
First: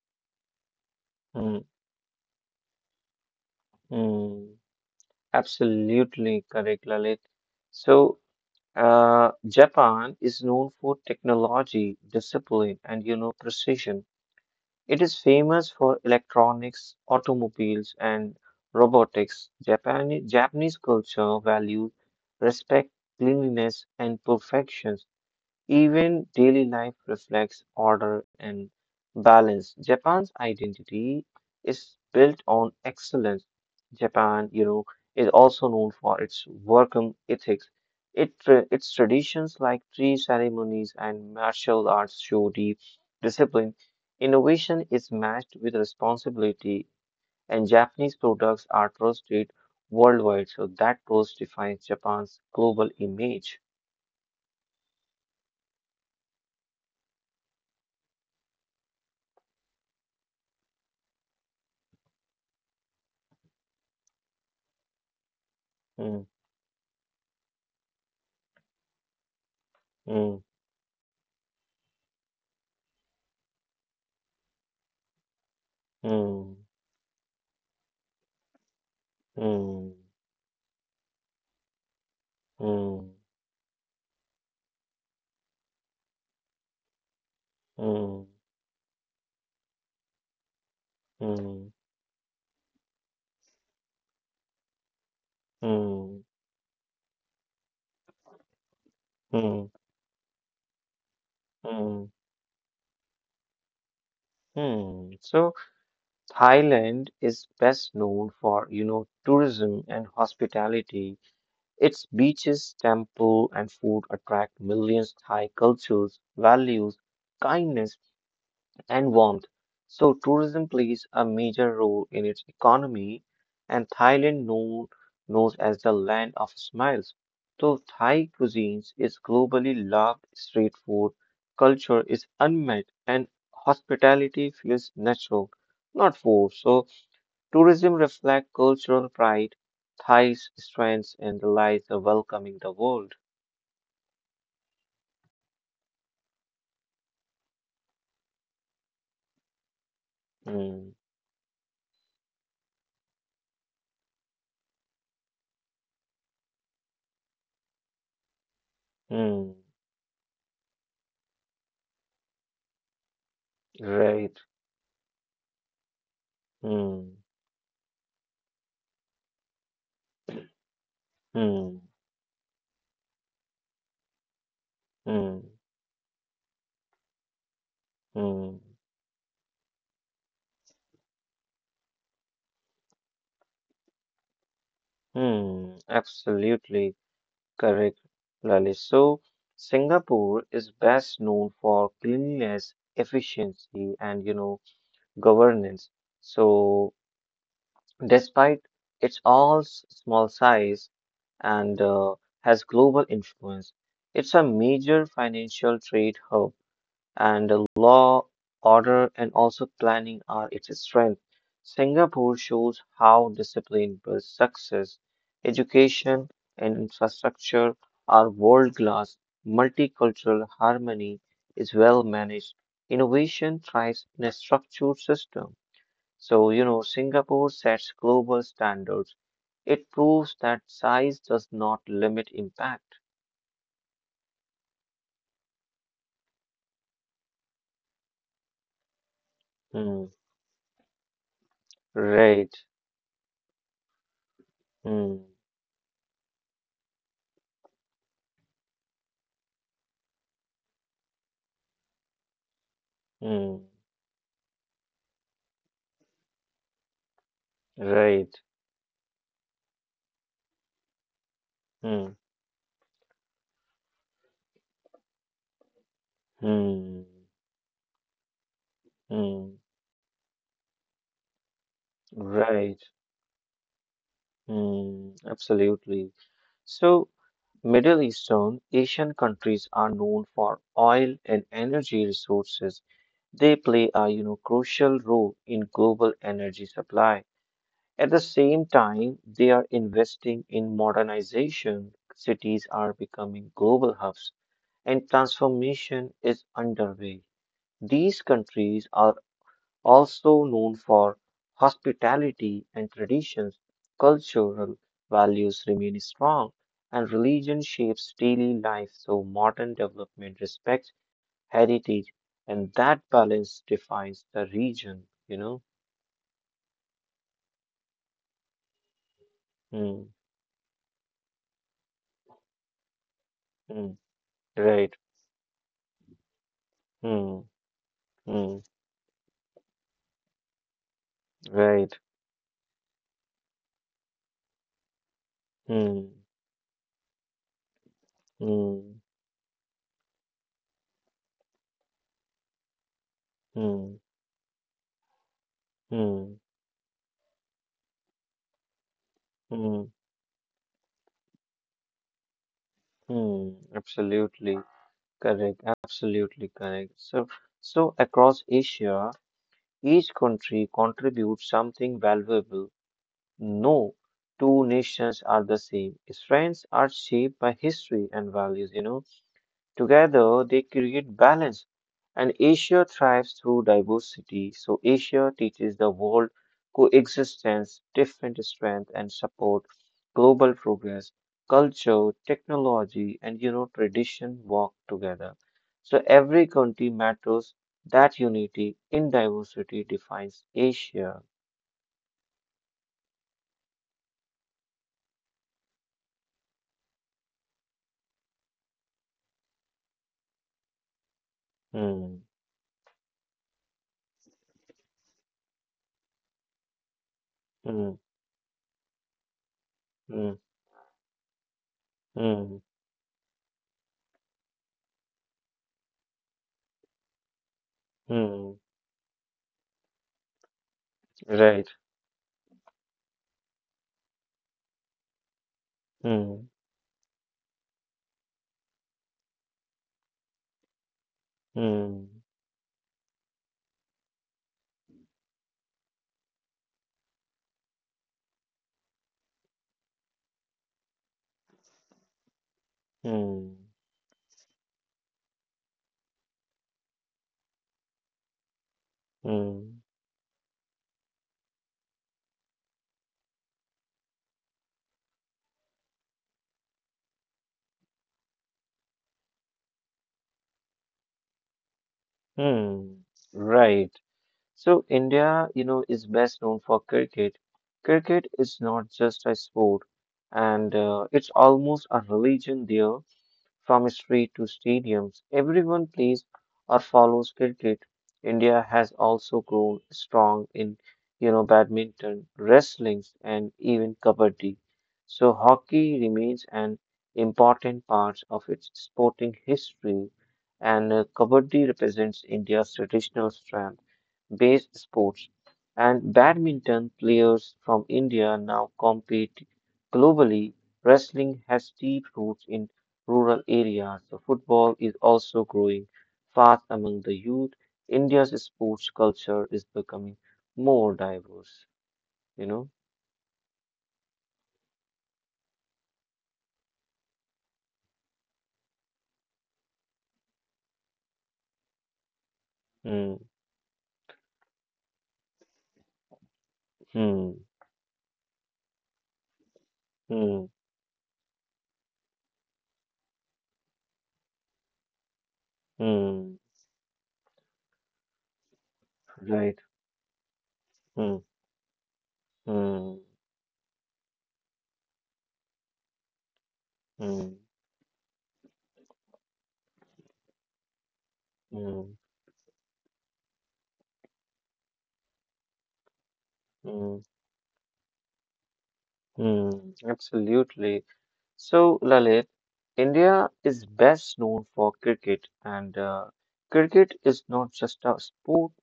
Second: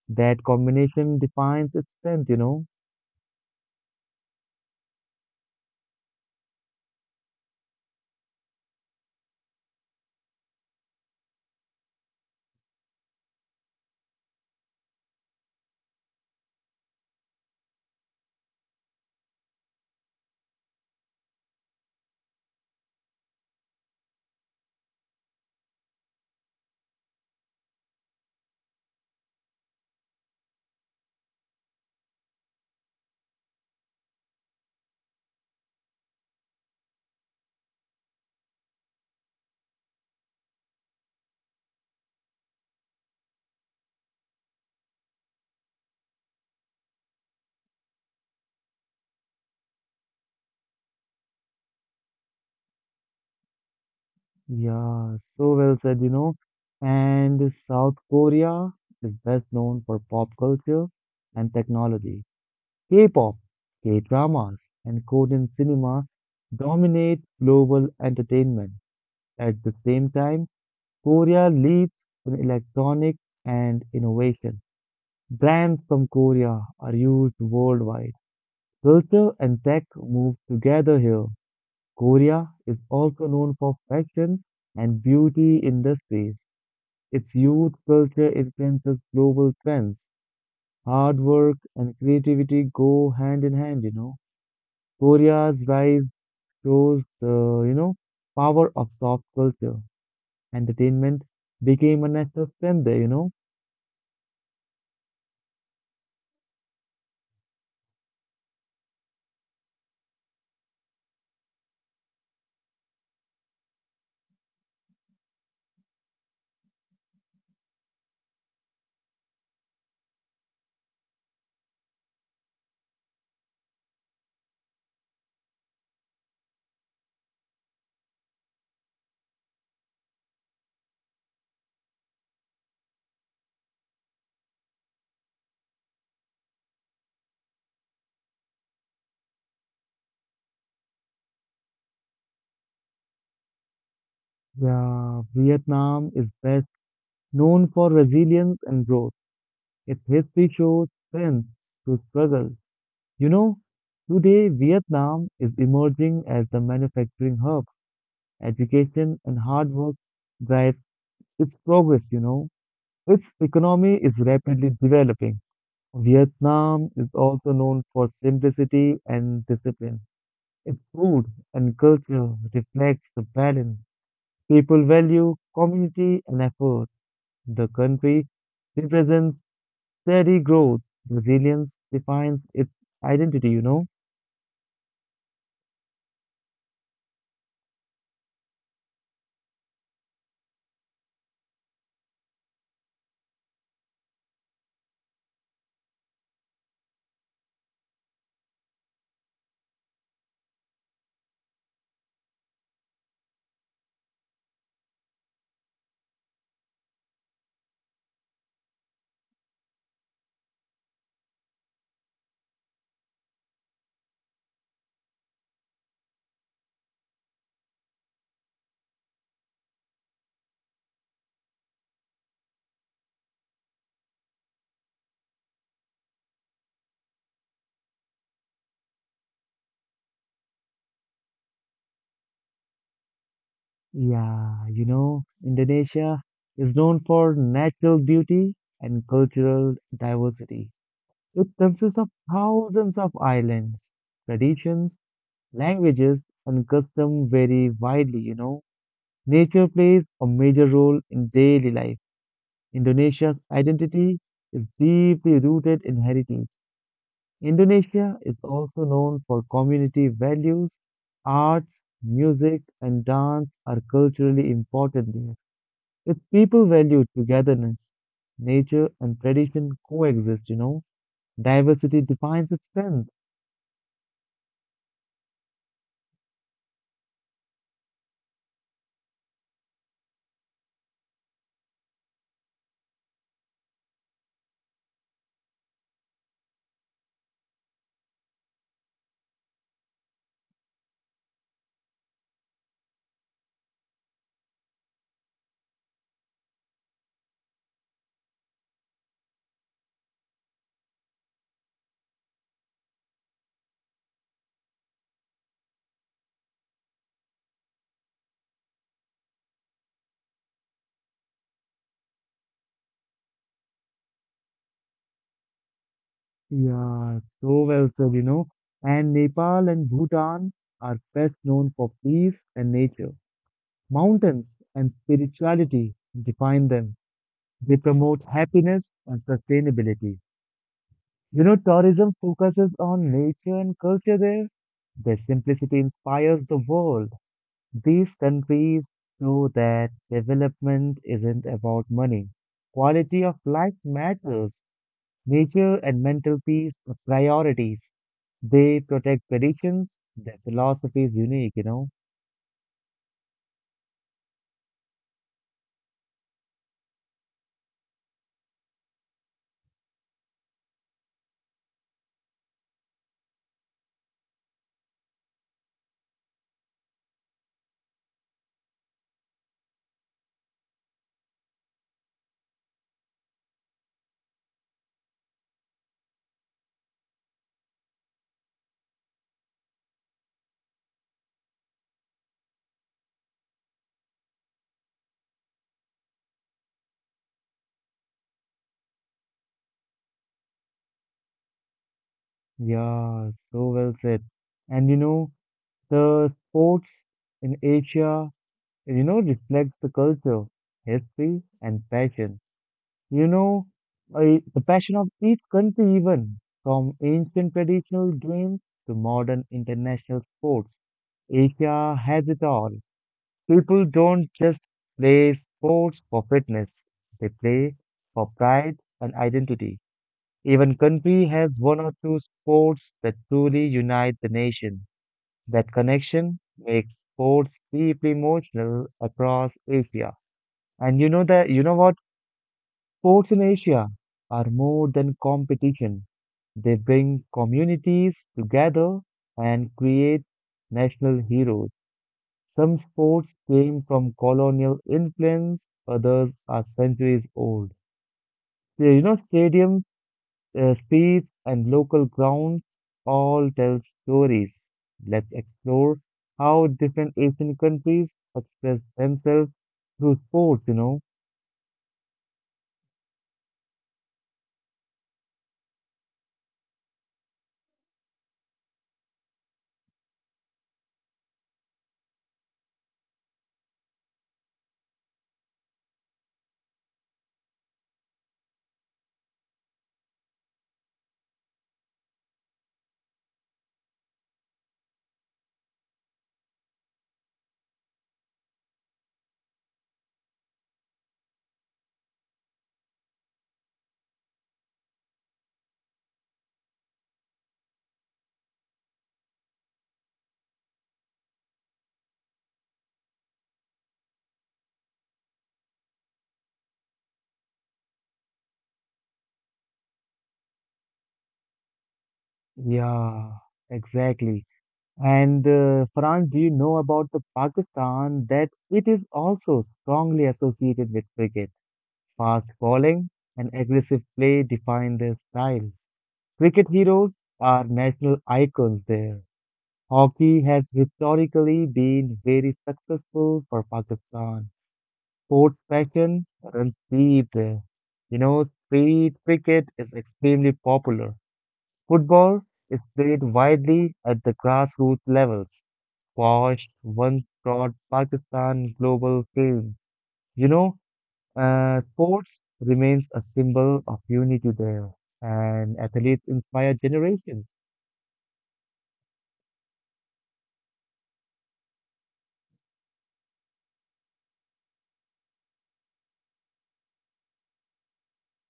[SPEAKER 1] That combination
[SPEAKER 2] hmm,
[SPEAKER 1] defines its strength, you know.
[SPEAKER 2] hmm. Absolutely correct, Lalit. So, Japan is known for technology, discipline, and precision. It is famous for electronics, automobiles, and robotics. Japanese culture values respect, cleanliness, and perfection. Even daily life reflects order and balance. Japan's identity is built on excellence. Japan is also known for its work and ethics. Its traditions like tea ceremonies and martial arts show deep discipline. Innovation is matched with responsibility, and Japanese products are trusted worldwide. So that trust defines Japan's global image.
[SPEAKER 1] Yeah, so well said, you know. And South Korea is best known for pop culture and technology. K-pop, K-dramas, and Korean cinema
[SPEAKER 2] Hmm,
[SPEAKER 1] dominate global entertainment. At the same
[SPEAKER 2] hmm,
[SPEAKER 1] time, Korea leads in electronics and innovation. Brands from
[SPEAKER 2] hmm.
[SPEAKER 1] Korea are used worldwide. Culture and tech
[SPEAKER 2] Mm,
[SPEAKER 1] move together here. Korea is
[SPEAKER 2] mm,
[SPEAKER 1] also known for fashion and beauty industries. Its youth
[SPEAKER 2] mm,
[SPEAKER 1] culture influences global trends. Hard work
[SPEAKER 2] mm,
[SPEAKER 1] and creativity go hand in hand, you know. Korea's
[SPEAKER 2] mm,
[SPEAKER 1] rise
[SPEAKER 2] mm,
[SPEAKER 1] shows the, power of soft
[SPEAKER 2] mm, mm. Mm, mm,
[SPEAKER 1] culture. Entertainment became a
[SPEAKER 2] mm,
[SPEAKER 1] national strength there, you know.
[SPEAKER 2] mm. So Thailand is best known for tourism and hospitality. Its beaches, temple, and food attract millions Thai cultures, values, kindness, and warmth. So tourism plays a major role in its economy, and Thailand known as the land of smiles. So Thai cuisines is globally loved street food, culture is unmet, and hospitality feels natural, not forced. So tourism reflects cultural pride, Thai's strengths, and the lies of welcoming the world.
[SPEAKER 1] Yeah, Vietnam is best known for resilience and growth. Its history shows
[SPEAKER 2] Hmm.
[SPEAKER 1] strength through struggle. You know, today Vietnam is emerging as the manufacturing hub. Education and
[SPEAKER 2] Hmm.
[SPEAKER 1] hard work drive its progress, you know. Its economy is
[SPEAKER 2] Right.
[SPEAKER 1] rapidly developing. Vietnam is
[SPEAKER 2] Hmm.
[SPEAKER 1] also known for simplicity and discipline. If food and
[SPEAKER 2] Hmm.
[SPEAKER 1] culture reflects the balance, people value
[SPEAKER 2] Hmm.
[SPEAKER 1] community and effort. The country
[SPEAKER 2] Hmm.
[SPEAKER 1] represents steady growth. Resilience defines its identity.
[SPEAKER 2] Hmm, absolutely correct, Lalit. So, Singapore is best known for cleanliness, efficiency, and governance. So, despite its all small size and has global influence, it's a major financial trade hub and the law, order, and also planning are its strength. Singapore shows how discipline builds success. Education and infrastructure are world class. Multicultural harmony is well managed. Innovation thrives in a structured system. So, Singapore sets global standards. It proves that size does not limit impact.
[SPEAKER 1] Yeah, Indonesia is known for natural beauty and cultural
[SPEAKER 2] Hmm.
[SPEAKER 1] diversity. It consists of
[SPEAKER 2] Right.
[SPEAKER 1] thousands of islands. Traditions,
[SPEAKER 2] Hmm.
[SPEAKER 1] languages, and customs vary widely. Nature plays a major role in daily life. Indonesia's
[SPEAKER 2] Hmm.
[SPEAKER 1] identity is deeply rooted in heritage. Indonesia
[SPEAKER 2] Right.
[SPEAKER 1] is also known for community values, arts,
[SPEAKER 2] Mm,
[SPEAKER 1] music, and dance are culturally important there. Its people
[SPEAKER 2] mm,
[SPEAKER 1] value togetherness, nature, and
[SPEAKER 2] mm,
[SPEAKER 1] tradition coexist. Diversity defines its
[SPEAKER 2] right.
[SPEAKER 1] strength.
[SPEAKER 2] Mm, absolutely. So, Middle Eastern Asian countries are known for oil and energy resources. They play a, crucial role in global energy supply. At the same time, they are investing in modernization. Cities are becoming global hubs, and transformation is underway. These countries are also known for hospitality and traditions, cultural values remain strong, and religion shapes daily life. So, modern development respects heritage, and that balance defines the region, you know?
[SPEAKER 1] Yeah, so well said. And Nepal and
[SPEAKER 2] Hmm,
[SPEAKER 1] Bhutan are best known for peace and nature.
[SPEAKER 2] hmm,
[SPEAKER 1] Mountains and
[SPEAKER 2] right.
[SPEAKER 1] spirituality define them.
[SPEAKER 2] Hmm,
[SPEAKER 1] They promote
[SPEAKER 2] hmm,
[SPEAKER 1] happiness and sustainability.
[SPEAKER 2] right.
[SPEAKER 1] Tourism focuses on nature and culture there. Their simplicity
[SPEAKER 2] Hmm,
[SPEAKER 1] inspires the world. These countries
[SPEAKER 2] hmm,
[SPEAKER 1] show that development isn't about money. Quality of life
[SPEAKER 2] hmm,
[SPEAKER 1] matters. Nature and
[SPEAKER 2] hmm,
[SPEAKER 1] mental peace are priorities. They protect
[SPEAKER 2] hmm,
[SPEAKER 1] traditions. Their philosophy is unique.
[SPEAKER 2] hmm. Absolutely correct. Absolutely correct. So, across Asia, each country contributes something valuable. No two nations are the same. Strengths are shaped by history and values. Together, they create balance, and Asia thrives through diversity. So, Asia teaches the world coexistence, different strength, and support global progress. Culture, technology, and tradition work together. So, every country matters. That unity in diversity defines Asia.
[SPEAKER 1] Yeah, so well said. And the sports in Asia reflects the culture, history, and
[SPEAKER 2] Hmm.
[SPEAKER 1] passion. You know, the passion of each country, even from ancient
[SPEAKER 2] Hmm.
[SPEAKER 1] traditional games to modern international
[SPEAKER 2] Hmm.
[SPEAKER 1] sports. Asia has it
[SPEAKER 2] Hmm.
[SPEAKER 1] all. People don't just play sports for fitness, they play for
[SPEAKER 2] Hmm.
[SPEAKER 1] pride and identity. Even country has
[SPEAKER 2] Right.
[SPEAKER 1] one or two sports that truly unite the nation. That connection
[SPEAKER 2] Hmm.
[SPEAKER 1] makes sports deeply emotional across Asia. And you know what?
[SPEAKER 2] Hmm.
[SPEAKER 1] Sports in Asia are more than competition. They bring communities together and create national heroes. Some sports
[SPEAKER 2] Hmm.
[SPEAKER 1] came from colonial influence, others are centuries old. So,
[SPEAKER 2] Hmm. Hmm.
[SPEAKER 1] stadiums, streets, and local grounds all tell stories. Let's explore how different Asian countries express themselves through sports.
[SPEAKER 2] Hmm, right. So India, is best known for cricket. Cricket is not just a sport, and it's almost a religion there. From street to stadiums, everyone plays or follows cricket. India has also grown strong in badminton, wrestling, and even kabaddi. So hockey remains an important part of its sporting history, and kabaddi represents India's traditional strength based sports, and badminton players from India now compete globally. Wrestling has deep roots in rural areas. So football is also growing fast among the youth. India's sports culture is becoming more diverse, you know?
[SPEAKER 1] Yeah, exactly. And Farhan, do you know about the Pakistan that it is also strongly associated with cricket? Fast bowling
[SPEAKER 2] Hmm,
[SPEAKER 1] and aggressive play define their style. Cricket heroes
[SPEAKER 2] hmm,
[SPEAKER 1] are national icons there.
[SPEAKER 2] hmm,
[SPEAKER 1] Hockey has historically been very successful for Pakistan. Sports passion
[SPEAKER 2] hmm,
[SPEAKER 1] runs deep there. Street
[SPEAKER 2] right.
[SPEAKER 1] cricket is extremely
[SPEAKER 2] Hmm,
[SPEAKER 1] popular. Football is
[SPEAKER 2] hmm,
[SPEAKER 1] played widely at the grassroots levels watched
[SPEAKER 2] hmm,
[SPEAKER 1] once brought Pakistan global fame. You know,
[SPEAKER 2] hmm, hmm.
[SPEAKER 1] Sports remains a symbol of unity there, and athletes inspire
[SPEAKER 2] Hmm.
[SPEAKER 1] generations.
[SPEAKER 2] Mm, absolutely. So, Lalit, India is best known for cricket, and cricket is not just a sport,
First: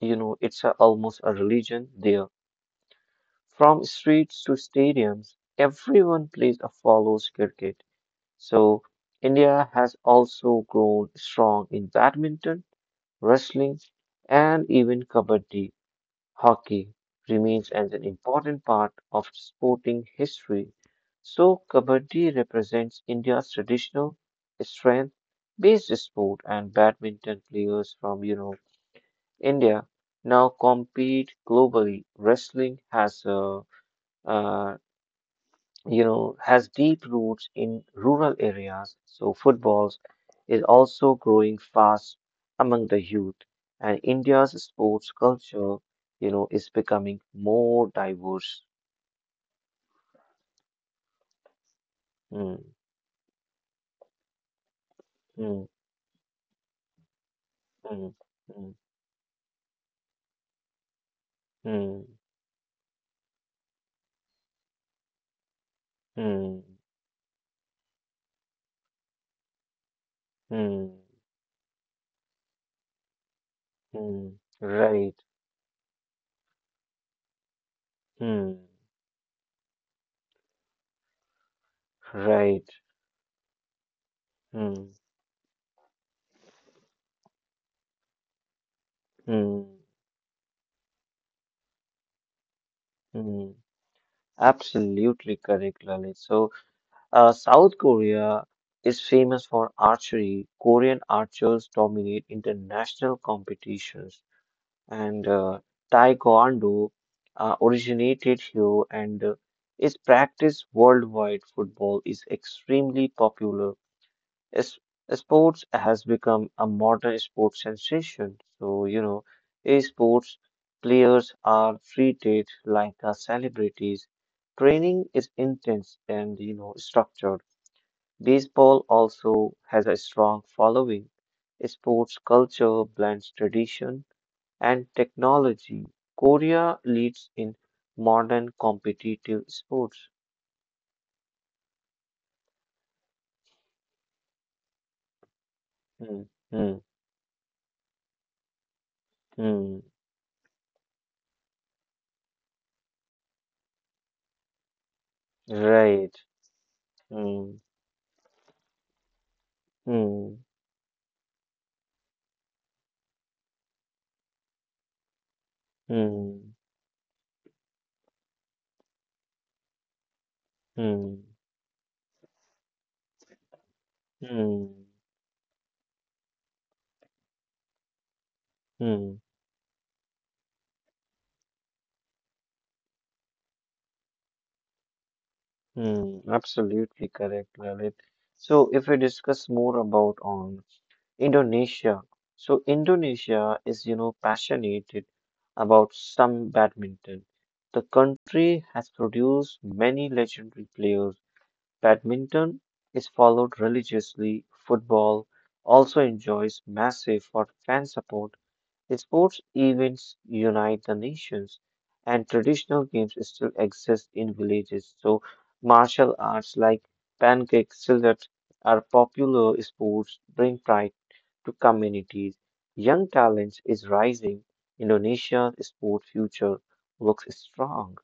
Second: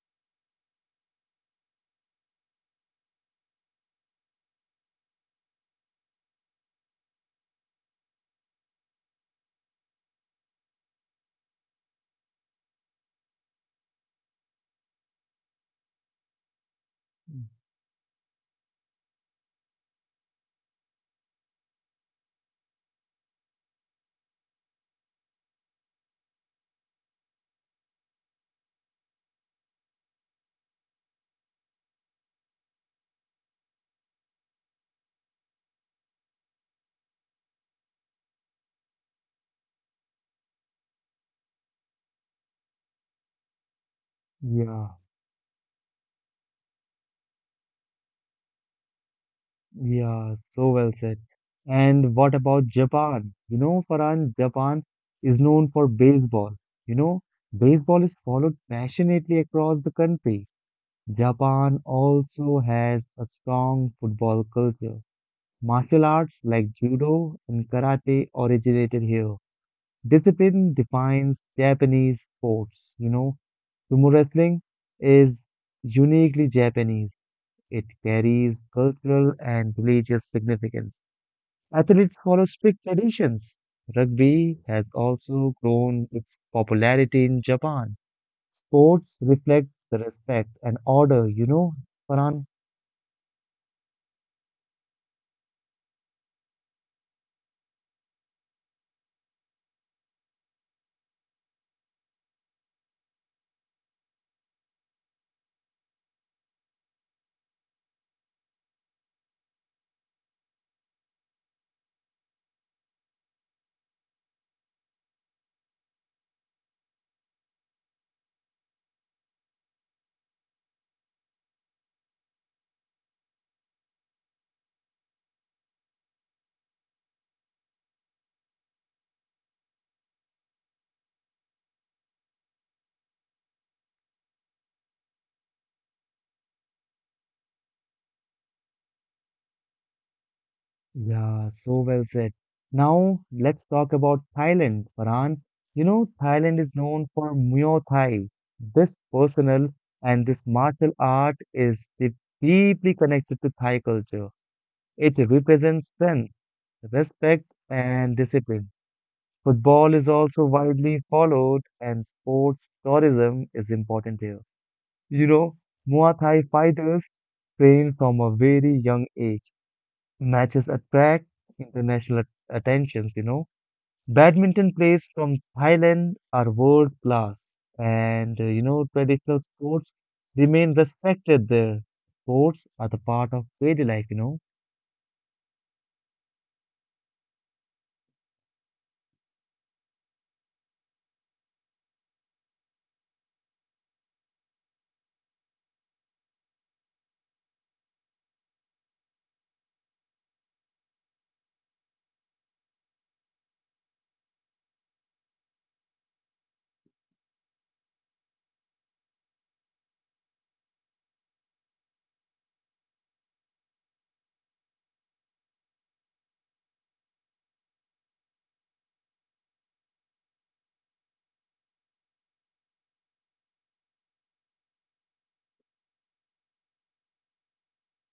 [SPEAKER 2] it's almost a religion there. From streets to stadiums, everyone plays or follows cricket. So, India has also grown strong in badminton, wrestling, and even kabaddi. Hockey remains as an important part of sporting history, so Kabaddi represents India's traditional strength-based sport, and badminton players from India now compete globally. Wrestling has uh, uh, you know, has deep roots in rural areas, so footballs is also growing fast among the youth, and India's
[SPEAKER 1] Yeah,
[SPEAKER 2] sports culture, is becoming more diverse.
[SPEAKER 1] yeah, so well said. And what about
[SPEAKER 2] Hmm,
[SPEAKER 1] Japan? Farhan, Japan is known
[SPEAKER 2] hmm,
[SPEAKER 1] for baseball. You know, Baseball is
[SPEAKER 2] hmm,
[SPEAKER 1] followed
[SPEAKER 2] hmm,
[SPEAKER 1] passionately across the country. Japan
[SPEAKER 2] hmm,
[SPEAKER 1] also has a strong football culture. Martial arts like
[SPEAKER 2] hmm,
[SPEAKER 1] judo and karate originated here. Discipline
[SPEAKER 2] hmm,
[SPEAKER 1] defines Japanese sports. Sumo
[SPEAKER 2] hmm,
[SPEAKER 1] wrestling
[SPEAKER 2] right,
[SPEAKER 1] is uniquely Japanese. It carries
[SPEAKER 2] hmm,
[SPEAKER 1] cultural and religious significance. Athletes follow
[SPEAKER 2] right,
[SPEAKER 1] strict traditions. Rugby has
[SPEAKER 2] hmm,
[SPEAKER 1] also grown its popularity in Japan. Sports reflect
[SPEAKER 2] hmm,
[SPEAKER 1] the respect and order, Farhan.
[SPEAKER 2] hmm. Absolutely correct, Lalit. So, South Korea is famous for archery. Korean archers dominate international competitions, and Taekwondo originated here and is practiced worldwide. Football is extremely popular. Es- sports has become a modern sports sensation. So, sports players are treated like celebrities. Training is intense and structured. Baseball also has a strong following. Sports culture blends tradition and technology. Korea leads in modern competitive sports.
[SPEAKER 1] Yeah, so well said. Now let's talk about Thailand, Farhan.
[SPEAKER 2] Hmm,
[SPEAKER 1] Thailand is
[SPEAKER 2] hmm,
[SPEAKER 1] known for Muay Thai. This personal
[SPEAKER 2] hmm.
[SPEAKER 1] and This martial art is deeply connected to Thai culture. It represents strength,
[SPEAKER 2] Right.
[SPEAKER 1] respect,
[SPEAKER 2] Hmm,
[SPEAKER 1] and discipline. Football is also
[SPEAKER 2] hmm,
[SPEAKER 1] widely followed, and sports tourism is important here. You know, Muay Thai
[SPEAKER 2] hmm,
[SPEAKER 1] fighters train from a very young age. Matches attract
[SPEAKER 2] hmm,
[SPEAKER 1] international attentions. Badminton players
[SPEAKER 2] hmm,
[SPEAKER 1] from Thailand are world class, and
[SPEAKER 2] hmm,
[SPEAKER 1] traditional sports remain respected there. Sports are the part of daily life.
[SPEAKER 2] hmm. Absolutely correct, Lalit. So, if we discuss more about on Indonesia. So Indonesia is passionate about some badminton. The country has produced many legendary players. Badminton is followed religiously. Football also enjoys massive for fan support. Sports events unite the nations, and traditional games still exist in villages. So, martial arts like pancake silat are popular sports bring pride to communities. Young talent is rising. Indonesia's sport future looks strong.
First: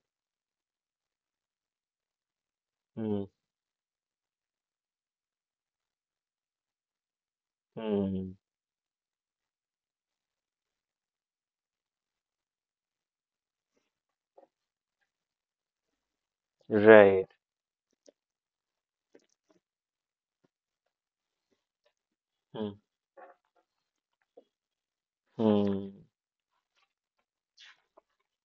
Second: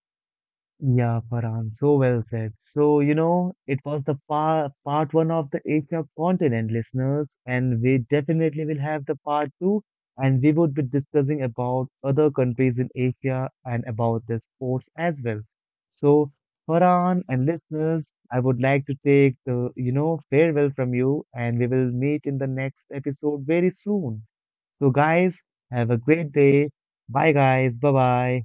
[SPEAKER 1] Yeah, Farhan, so well said. So,
[SPEAKER 2] Hmm,
[SPEAKER 1] it was the part one of the Asia continent, listeners, and we
[SPEAKER 2] hmm,
[SPEAKER 1] definitely will have the part two, and we would be discussing about other countries in Asia and about their sports as well. So, Farhan
[SPEAKER 2] right.
[SPEAKER 1] and listeners, I would like to take the farewell from you, and we will meet in the
[SPEAKER 2] Hmm,
[SPEAKER 1] next episode very soon. So, guys, have a
[SPEAKER 2] hmm.
[SPEAKER 1] great day. Bye, guys. Bye-bye.